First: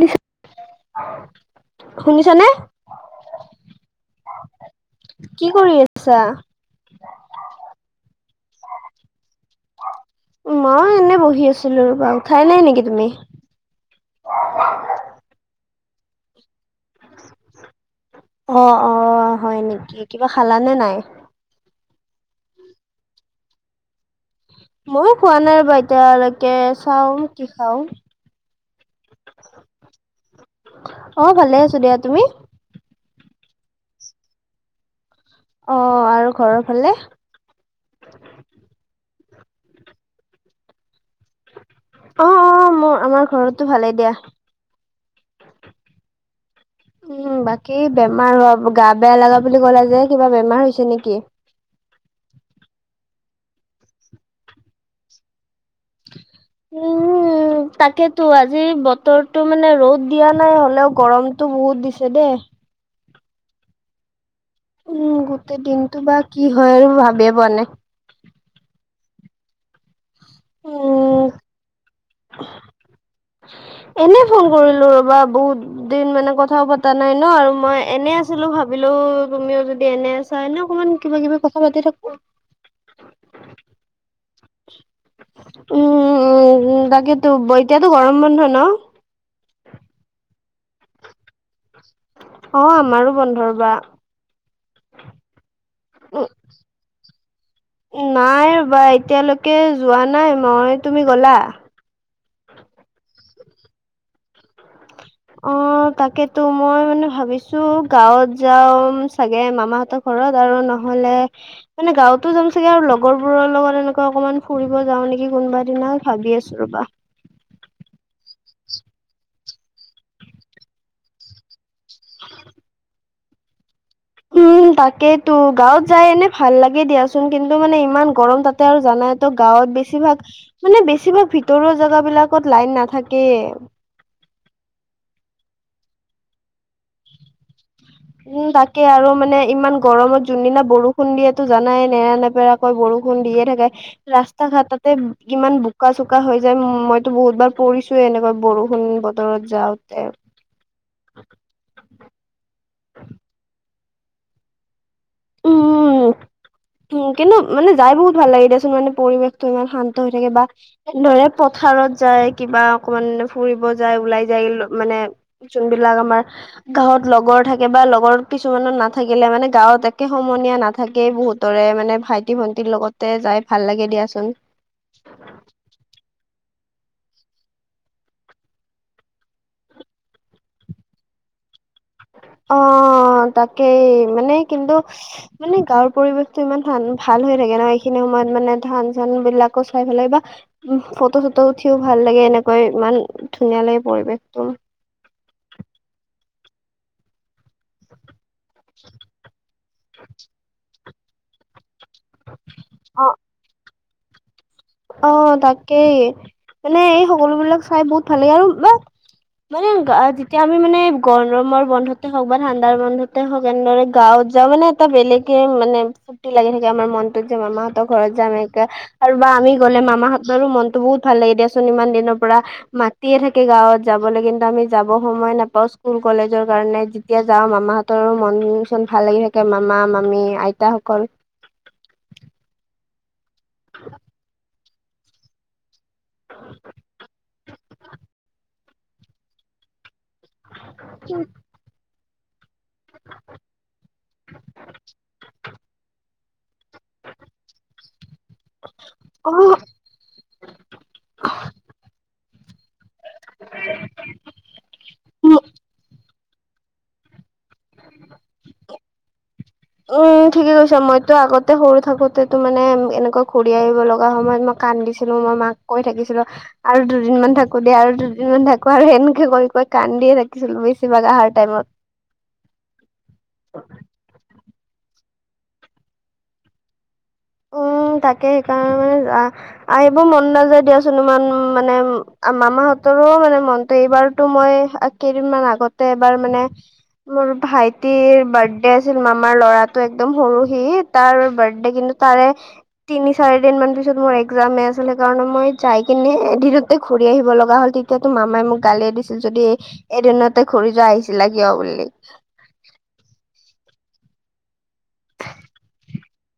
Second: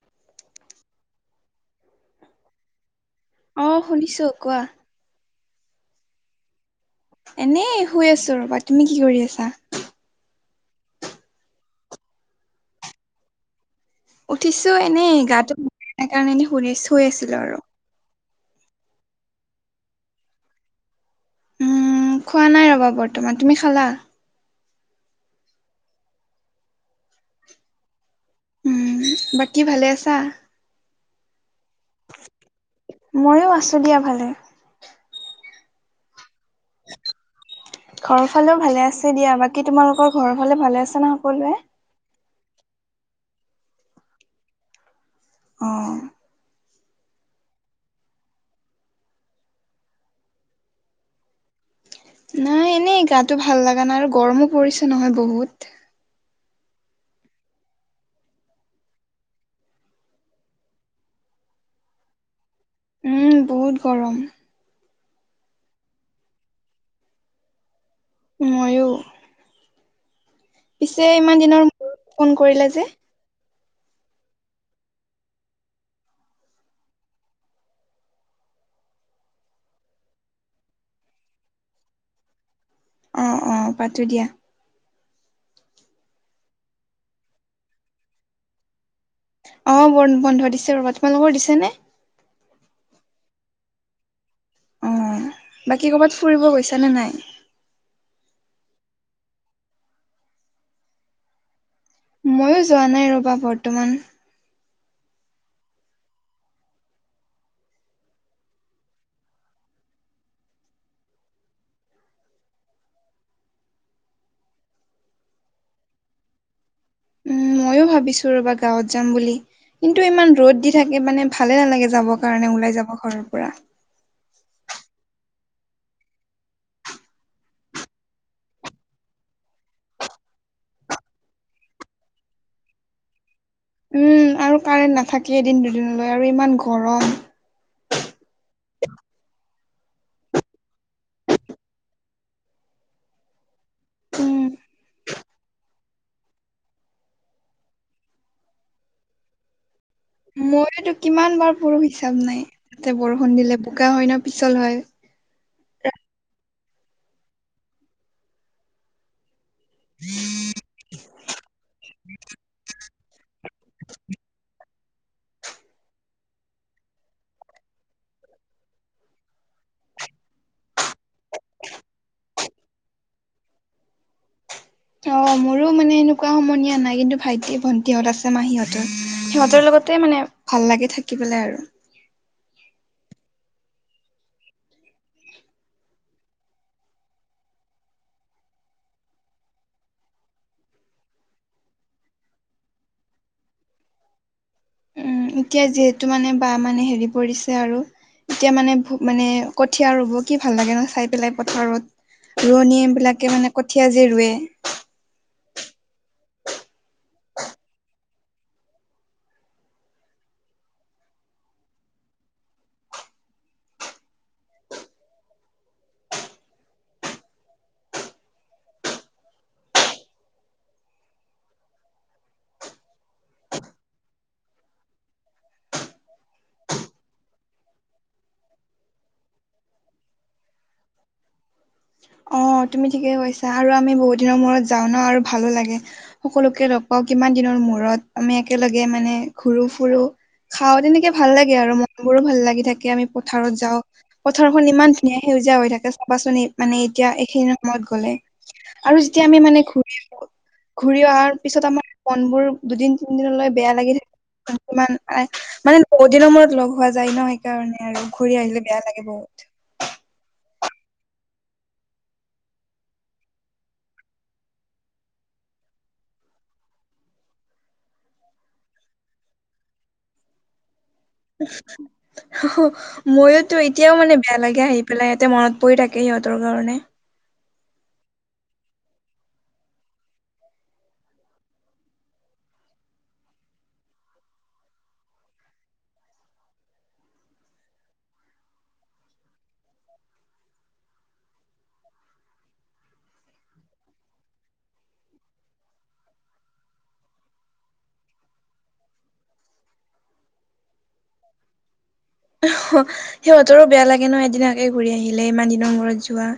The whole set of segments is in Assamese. নিছা শুনিছা নে অ শুনিছো কোৱা কি কৰি আছা এনেই শুই আছো ৰ'বা তুমি কি কৰি আছা মই এনেই বহি আছিলো ৰবা উঠাই নাই নিকি তুমি উঠিছোঁ এনেই গাটো সেইকাৰণে এনেই শুৰি শুই আছিলোঁ আৰু অ অ হয় নিকি কিবা খালানে নাই উম খোৱা নাই ৰ'বা বৰ্তমান তুমি খালা ময়ো খোৱা নাই ৰবা এতিয়ালৈকে চাওঁ কি খাও উম বাকী ভালে আছা অ ভালে আছো দিয়া তুমি মইয়ো আছো দিয়া ভালে অ আৰু ঘৰৰ ফালে ঘৰৰ ফালেও ভালে আছে দিয়া বাকী তোমালোকৰ ঘৰৰ ফালে ভালে আছে নে সকলোৱে অ অ মোৰ আমাৰ ঘৰতো ভালেই দিয়া অঁ উম বাকী বেমাৰ হোৱা গা বেয়া লাগা বুলি কলা যে কিবা বেমাৰ হৈছে নিকি নাই এনেই গাটো ভাল লাগা নাই আৰু গৰমো পৰিছে নহয় বহুত উম উম তাকেতো আজি বতৰটো মানে ৰ'দ দিয়া নাই হ'লেও গৰমটো বহুত দিছে দেই উম বহুত গৰম উম গোটেই দিনটো বা কি হয় আৰু ভাবিয়ে পোৱা নে মইয়ো পিছে উম, ইমান দিনৰ ফোন কৰিলা যে এনে ফোন কৰিলো ৰবা বহুত দিন মানে কথাও পতা নাই ন আৰু মই এনে আছিলো ভাবিলো তুমিও যদি এনে আছ চাই ন অকনমান কিবা কিবি কথা পাতি থাকো অ অ পাতো দিয়া উম উম উম তাকেতো ব এতিয়াতো গৰম বন্ধ ন অঁ বৰ্ন বন্ধ দিছে ৰবা তোমালোকৰ দিছেনে অ আমাৰো বন্ধ ৰবা অঁ বাকী ক'ৰবাত ফুৰিব গৈছানে নাই নাই ৰবা এতিয়ালৈকে যোৱা নাই মই তুমি গ'লা মইয়ো যোৱা নাই ৰ'বা বৰ্তমান অ তাকেতো মই মানে ভাবিছো গাঁৱত যাওম চাগে মামাহতক ঘৰত আৰু নহ'লে মানে গাঁৱতো যাম চাগে আৰু লগৰবোৰৰ লগত এনেকুৱা অকণমান ফুৰিব যাওঁ নেকি কোনোবা দিনা ভাবি আছো ৰ'বা। ম‌ইয়ো ভাবিছো ৰ'বা গাঁৱত যাম বুলি। কিন্তু ইমান ৰ'দ দি থাকে মানে ভালে নালাগে যাবৰ কাৰণে ওলাই যাব ঘৰৰ পৰা। উম তাক তো গাঁৱত যাই এনে ভাল লাগে দিয়াচোন কিন্তু মানে ইমান গৰম তাতে আৰু জানা - তো গাঁৱত বেছিভাগ মানে বেছিভাগ ভিতৰুৱা জেগা বিলাকত লাইন নাথাকে। উম আৰু কাৰেণ্ট নাথাকে এদিন দুদিনলৈ আৰু ইমান গৰম। উম তাকে আৰু মানে ইমান গৰমত যোনদিনা বৰষুণ দিয়েতো জানাই নেৰা নেপেৰা - কৈ বৰষুণ দিয়ে থাকে উম ৰাস্তা ঘাটতে - কিমান বোকা চোকা হৈ যায় মইতো বহুত বাৰ পৰিছোয়ে এনেকা বৰষুণ বতৰত যাওঁতে। মইয়োটো কিমান বাৰ পৰো হিচাপ নাই, তাতে বৰষুণ দিলে বোকা হয় ন পিছল হয়। উম [unintelligible] উম', কিন্তু মানে যাই বহুত ভাল লাগে দিয়াচোন, মানে পৰিৱেশটো ইমান শান্ত হৈ থাকে বা- ধৰে পথাৰত যায় কিবা অকমান ফুৰিব যায় ওলাই যায় মানে- যোন বিলাক আমাৰ গাঁৱত লগৰ থাকে বা লগৰ কিছুমানৰ নাথাকিলে মানে গাঁৱত এ- একে সমনীয়া নাথাকেই বহুতৰে, মানে ভাইটি-ভণ্টিৰ লগতে যাই ভাল লাগে দিয়াচোন। [inaudible] অ', মোৰো মানে এনেকুৱা সমনীয়া নাই, কিন্তু ভাইটি-ভণ্টিহত আছে মাহি হতৰ সিহঁতৰ লগতে মানে- ভাল লাগে থাকিবলে আৰু। অ', তাকেই মানে কিন্তু- মানে গাঁৱৰ পৰিৱেশটো ইমান ধান- ভাল হৈ থাকে নহয়, এইখিনি সময়ত মানে ধান-চান বিলাকো চাই ভাল লাগে বা- উম', ফটো-চটো উঠিও ভাল লাগে, এনেকৈ ইমান ধুনীয়া লাগে পৰিৱেশটো। উম এতিয়া যিহেতু মানে বা মানে হেৰি পৰিছে- চে আৰু এতিয়া মানে- ভুক- মানে কঠীয়া ৰুব কি ভাল লাগে ন চাই পেলাই পথাৰত? ৰোৱনীয়ে অ বিলাকে মানে কঠীয়া যে ৰুৱে - অ', তাকেই মানে এই সকলো বিলাক চাই বহুত ভাল লাগে আৰু ন- অ', গা- যেতিয়া আমি মানে গৰমৰ বন্ধতে হওক বা ঠাণ্ডাৰ বন্ধতে হওক এনেদৰে গাঁৱত- যোৱা মানে এটা বেলেগে মানে- ফুৰ্তি লাগি থাকে আমাৰ মনটো যে মামা হতৰ ঘৰত যাম একে আৰু বা আমি - গ'লে মামা হতৰো মনটো বহুত ভাল লাগে দিয়াচোন ইমান দিনৰ পৰা- মাতিয়ে থাকে গাঁৱত যাবলৈ কিন্তু আমি যাব সময় নাপাওঁ, স্কুল কলেজৰ কাৰণে য- যেতিয়া যাওঁ মামা হতৰো মন-চন ভাল লাগি থাকে মামা-মামী আইতা সকল। অ', তুমি ঠিকে কৈছা আৰু আমি বহুত দিনৰ মূৰত যাওঁ ন আৰু ভালো লাগে। সকলোকে লগ পাওঁ কিমান দিনৰ মূৰত, আমি একেলগে মানে ঘূৰো-ফুৰো। খাওঁ তেনেকে ভাল লাগে আৰু মন বোৰো ভাল লাগি থাকে আমি পথাৰত যাওঁ। পথাৰখন ইমান ধুনীয়া সেউজীয়া হৈ থাকে চাবাচোন এই মানে এ- এতিয়া এইখিনি সময়ত গলে আৰু যেতিয়া আমি মানে ঘু- ঘূৰি অহাৰ পিছত আমাৰ - মন বোৰ দুদিন তিনদিনলৈ বেয়া লাগি থাকে ইমান অ মানে ব- দিনৰ মূৰত লগ হোৱা যায় ন সেইকাৰণে আৰু ঘূৰি আহিলে বেয়া লাগে বহুত। উম', ঠিকেই কৈছা মইতো আগতে সৰু থাকোতেতো মানে এনেকৈ ঘূৰি আহিব লগা সময়ত মই - কান্দিছিলো মই মাক কৈ থাকিছিলো। আৰু দুদিনমান থাকো দিয়া আৰু দুদিনমান থাকো আৰু সেনেকে কৰি কৰি কান্দিয়ে থাকিছিলো বেছিভাগ আহাৰ- টাইমত হেঁ হেঁ মইয়োতো এতিয়াও মানে - বেয়া লাগে আহি পেলাই এইয়াতে মনত পৰি থাকে সিহঁতৰ ঘৰলে। উম', তাকে সেইকাৰণে মানে যোৱা - আহিব মন নাযায় দিয়াচোন ইমান মানে, মামা হতৰো মানে মনটো এইবাৰতো মই কেইদিনমান আগতে এবাৰ মানে। মোৰ ভাইটিৰ বাৰ্থডে আছিল, মামাৰ ল'ৰাটো একদম সৰু সি তাৰ বাৰ্থডে কিন্তু। তাৰে তিনি চাৰি দিন মান পিছত মোৰ একজাম এ আছিলে, সেইকাৰণে মই যাই কিনে এদিনতে ঘূৰি আহিব লগা হ'ল। তেতিয়াতো মামাই মোক গালিয়ে দিছিল, যদি এদিনতে ঘূৰি যোৱা আহিছিলা কিয় বুলি। অহ সিহঁতৰো বেয়া লাগে ন এদিন আগে ঘূৰি আহিলে, ইমান দিনৰ মূৰত যোৱা।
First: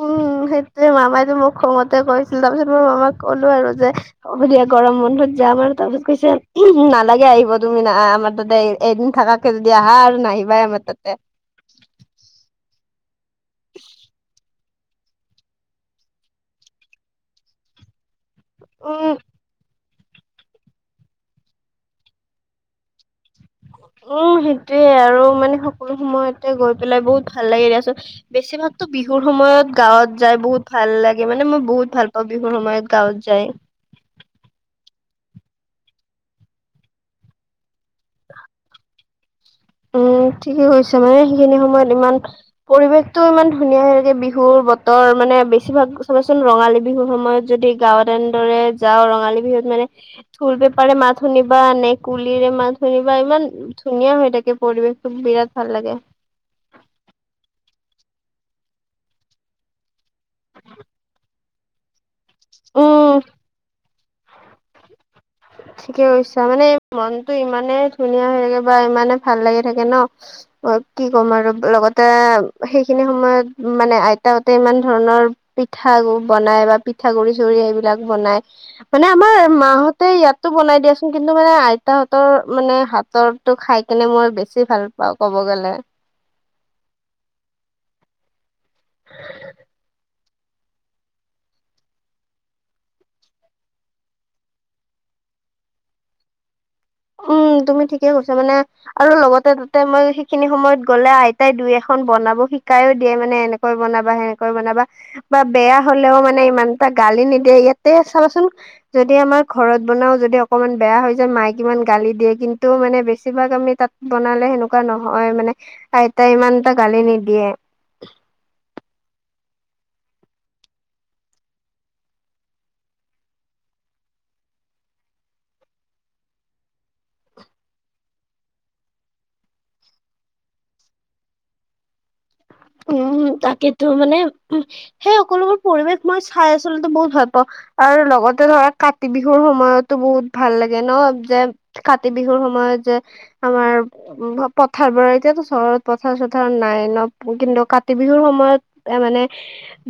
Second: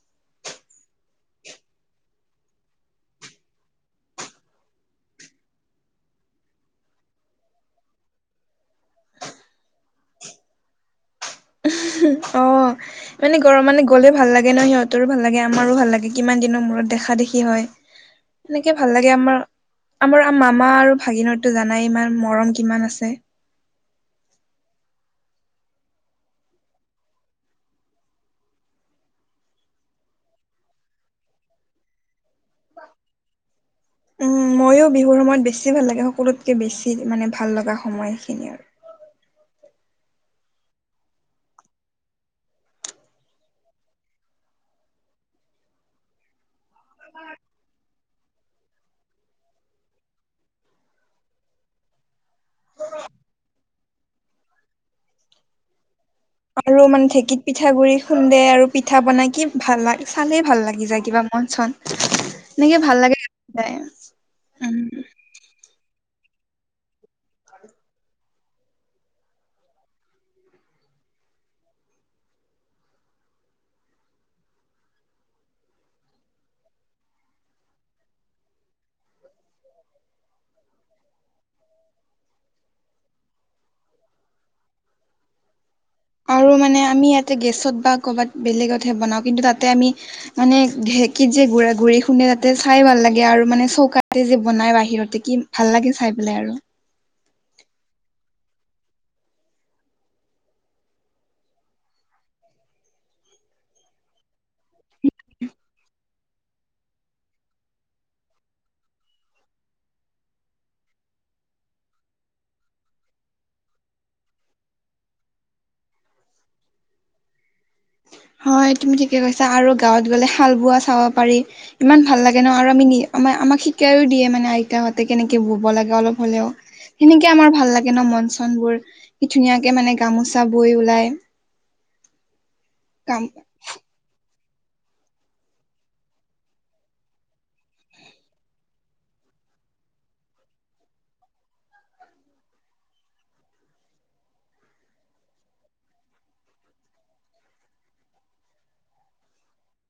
উম', সেইটোৱে মামাই যে মোক খঙতে কৈছিল, তাৰ পিছত মই মামাক কলো আৰু যে। হ'ব দিয়া গৰম বন্ধত যাম আৰু তাৰপিছত কৈছে নালাগে আহিব তুমি না আমাৰ তাতে এদিন থাক তই যদি আহা আৰু নাহিবাই আমাৰ তাতে। অ', মানে ঘৰ মনুহ গ'লে ভাল লাগে না সিহঁত। সিহতৰো ভাল লাগে আমাৰো ভাল লাগে, কিমান দিনৰ মূৰত দেখা-দেখি হয় এনেকে ভাল উম লাগে আমাৰ। আমা- আমাৰ মামা আৰু ভাগিনৰতো জানাই ইমান মৰম কিমান আছে। উম', সেইটোয়ে আৰু মানে সকলো সময়তে গৈ পেলাই বহুত ভাল লাগে দিয়াচোন। বেছিভাগতো বিহুৰ সময়ত গাঁৱত যাই বহুত ভাল লাগে, মানে মই বহুত ভাল পাওঁ বিহুৰ সময়ত। গাঁৱত যায়। উ ময়ো বিহুৰ সময়ত বেছি ভাল লাগে সকলোতকৈ বেছি মানে ভাল লগা সময় সেইখিনি আৰু উম ঠিকে কৈছে মানে সেইখিনি সময়ত ইমান পৰিৱেশ টো ইমান ধুনীয়া লাগে বিহুৰ বতৰ মানে বেছিভাগ চাবাচোন ৰঙালী বিহুৰ সময়ত যদি গাঁৱত এনেদৰে যাওঁ ৰঙালী বিহুত মানে ঢোল পেপাৰে মাত শুনিবা বা নে কুলিৰে মাত শুনিবা বা ইমান ধুনীয়া হয় থাকে পৰিৱেশ টো বিৰাট ভাল লাগে। আৰু মানে ঢেঁকীত পিঠা গুৰি খুন্দে আৰু পিঠা বনাই কি ভাল চালেই ভাল লাগি যায় কিবা মন চন এনেকে ভাল উম লাগে। উম [inaudible] ঠিকে কৰিছা মানে মনতটো ইমানে ধুনীয়া হৈ থাকে বা ইমানে ভাল লাগি থাকে ন কি ক'ম আৰু লগতে সেইখিনি সময়ত মানে আইতা হতে ইমান ধৰণৰ পিঠা বনাই বা পিঠা গুৰি চুৰি সেইবিলাক বনাই মানে আমাৰ মা হতে ইয়াতো বনাই দিয়াচোন কিন্তু মানে আইতাহঁতৰ মানে হাতৰটো খাই কেনে মই বেছি ভাল বা ক'ব গ'লে আৰু মানে আমি ইয়াতে গেছত বা কৰ'বাত বেলেগতহে বনাওঁ কিন্তু তাতে আমি মানে ঢেঁকী যে গুৰা গুৰি খুন্দে তাতে চাই ভাল লাগে আৰু মানে চৌকাতে যে বনাই বাহিৰতে কি ভাল লাগে চাই পেলাই আৰু উম তুমি ঠিকেই কৈছা মানে আৰু লগতে তাতে মই সেইখিনি সময়ত গলে আইতাই দুই এখন বনাব শিকাইও দিয়ে মানে এনে কৈ বনাবা সেনেকৈ বনাবা বা বেয়া হলেও মানে ইমান এটা গালি নিদিয়ে ইয়াতে চাবাচোন যদি আমাৰ ঘৰত বনাও যদি অকমান বেয়া হৈ যায় মাইক কিমান গালি দিয়ে কিন্তু মানে বেছিভাগ আমি তাত বনালে সেনেকুৱা নহয় মানে আইতা ইমানটা গালি নিদিয়ে। হয় তুমি ঠিকে কৈছা আৰু গাঁৱত গ'লে হাল বোৱা চাব পাৰি ইমান ভাল লাগে ন আৰু আমি আ আমাক শিকাইও দিয়ে মানে আইতাহঁতে কেনেকে বব লাগে অলপ হলেও সেনেকে আমাৰ ভাল লাগে ন মন চন বোৰ ধুনীয়াকে মানে গামোচা বোৰ ওলাই উম কাম তাকেইেতো মানে উ সেই সকলোবোৰ পৰিৱেশ মই চাই আচলতে বহুত ভাল পাওঁ আৰু লগতে ধৰা কাতি বিহুৰ সময়তো বহুত ভাল লাগে ন যে কাতি বিহুৰ সময়ত যে। আমাৰ উ পথাৰ বাৰ এতিয়াতো চহৰত পথাৰ চাথাৰ নাই ন। কিন্তু কাতি বিহুৰ সময়ত এ মানে,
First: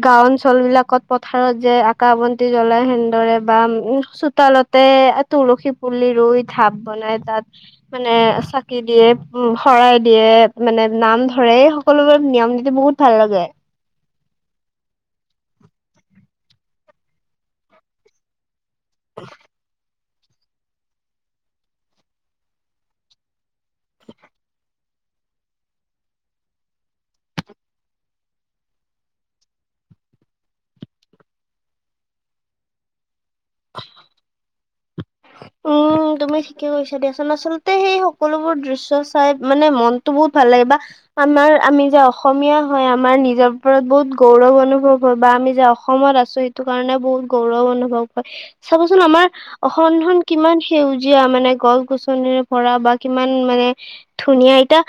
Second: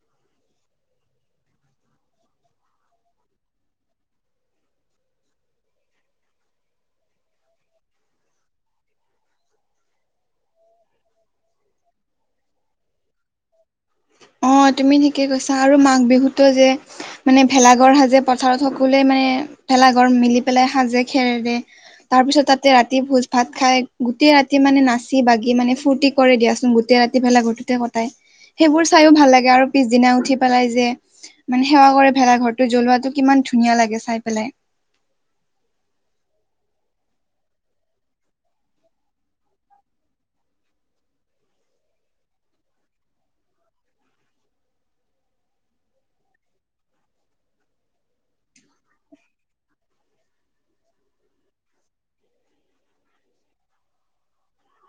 গাওঁ অঞ্চল বিলাকত পথাৰত যে আকাশ বন্তি জ্বলাই সেনেদৰে বা উ চোতালত। তাতে তুলসী পুলি ৰুই ঢাপ বনাই তাত। মানে চাকি দিয়ে উ শৰাই দিয়ে মানে নাম ধৰে সকলোৰ নিয়ম নীতি বহুত ভাল লাগে। অ তুমি ঠিকে কৈছা আৰু মাঘ বিহুতটো যে মানে ভেলাঘৰ সাজে, পথাৰত সকলোৱে মানে ভেলাঘৰ মিলি পেলাই সাজে খেৰে, তাৰ পিছত তাতে ৰাতি ভোজ ভাত খাই গোটেই ৰাতি মানে নাচি বাগি মানে ফূৰ্তি কৰে দিয়াচোন গোতেটেই ৰাতি ভেলা ঘৰটোতে কটাই সেইবোৰ, চাইয়ো ভাল লাগে আৰু পিছদিনা উঠি পেলাই যে, মানে সেৱা কৰে ভেলা ঘৰটো জ্বলোৱাটো কিমান ধুনীয়া লাগে চাই পেলাই। উম, উ তুমি ঠিকে কৈছা দিয়াচোন আচলতে সেই সকলোবোৰ দৃশ্য চাই মানে মনতটো বহুত ভাল লাগে কাৰ আমাৰ আমি যে অসমীয়া হয় আমাৰ নিজৰ ওৰত বহুত গৌৰৱ অনুভৱ হয় বা আমি যে, অসমত আছো সেইটো কাৰণে বহুত গৌৰৱ অনুভৱ হয় চাবচোন আমাৰ অসম খন, কিমান সেউজীয়া মানে গছ গছনিৰে ভৰা বা কিমান মানে ধুনীয়া এতিয়া।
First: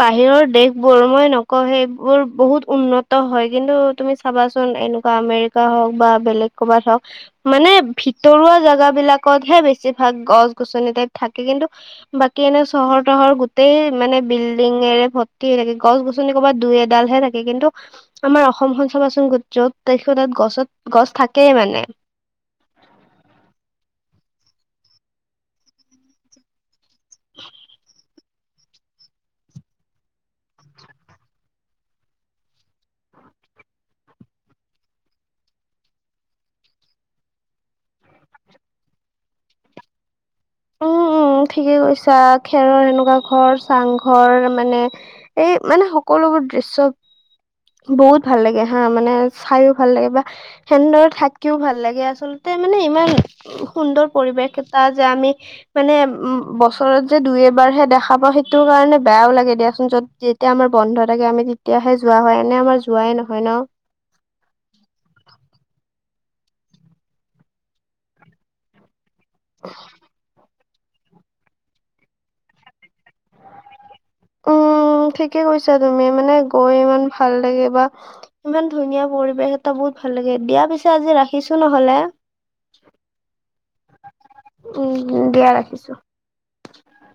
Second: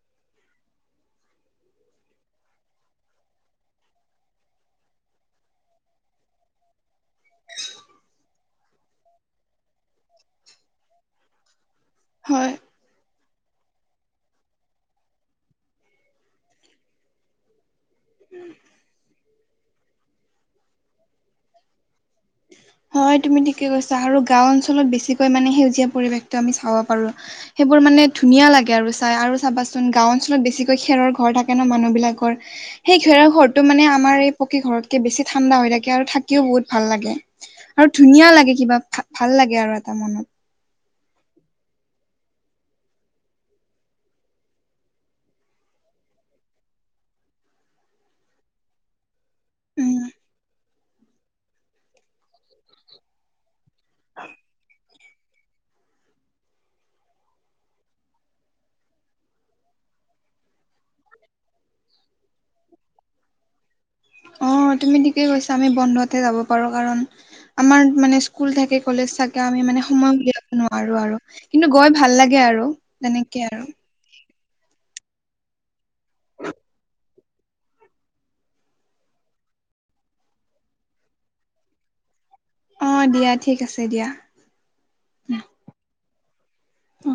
বাহিৰৰ দেশ বোৰ মই নকওঁ সেইবোৰ বহুত উন্নত হয় কিন্তু তুমি, চাবাচোন এনেকুৱা আমেৰিকা হওক বা বেলেগ ক'বাত হওক, মানে ভিতৰুৱা জাগা বিলাকতহে বেছি। বেছিভাগ গছ গছনি টাইপ থাকে কিন্তু বাকী হয় এনে, চহৰ তহৰ গোটেই মানে বিল্ডিঙেৰে ভৰ্তি হৈ থাকে গছ গছনি ক'ৰবাত দুই এডালহে থাকে কিন্তু, আমাৰ অসমখন চাবাচোন গোট য'ত দেখি তাত গছত গছ থাকেই মানে। হয় তুমি ঠিকেই কৈছা আৰু গাঁও অঞ্চলত বেছিকৈ মানে সেউজীয়া পৰিৱেশ। আমি চাব পাৰো সেইবোৰ মানে ধুনীয়া লাগে আৰু চাই আৰু চাবাচোন গাঁও অঞ্চলত বেছিকৈ খেৰৰ ঘৰ থাকে ন মানুহবিলাকৰ, সেই খেৰৰ ঘৰটো মানে আমাৰ এই পকী ঘৰতকে বেছি ঠাণ্ডা হৈ থাকে আৰু থাকিও বহুত ভাল লাগে। আৰু ধুনীয়া লাগে কিবা ভাল লাগে আৰু এটা মনত, উম উম ঠিকে কৈছা খেৰৰ এনেকুৱা ঘৰ চাংঘৰ মানে। এই মানে সকলোবোৰ দৃশ্য বহুত ভাল লাগে হা মানে। চাইও ভাল উম, লাগে বা, সেনেদৰে থাকিও ভাল লাগে আচলতে মানে ইমান সুন্দৰ পৰিৱেশ এটা যে আমি। মানে উম বছৰত যে দুই এবাৰ হে দেখা পাওঁ সেইটো কাৰণে বেয়াও লাগে দিয়াচোন যত, যেতিয়া আমাৰ বন্ধ থাকে আমি তেতিয়াহে যোৱা হয় এনে আমাৰ যোৱাই নহয় ন। অ তুমি ঠিকে কৈছা আমি বন্ধতহে যাব পাৰো কাৰণ আমাৰ মানে স্কুল থাকে কলেজ থাকে। আমি মানে সময় উলিয়াব নোৱাৰো আৰু কিন্তু গৈ ভাল লাগে আৰু তেনেকে আৰু উম ঠিকে কৈছা তুমি মানে গৈ ইমান ভাল লাগে বা, ইমান ধুনীয়া পৰিৱেশ এটা বহুত ভাল লাগে দিয়া পিছে আজি ৰাখিছো নহলে। অ' দিয়া ঠিক আছে দিয়া। উম দিয়া ৰাখিছো। উ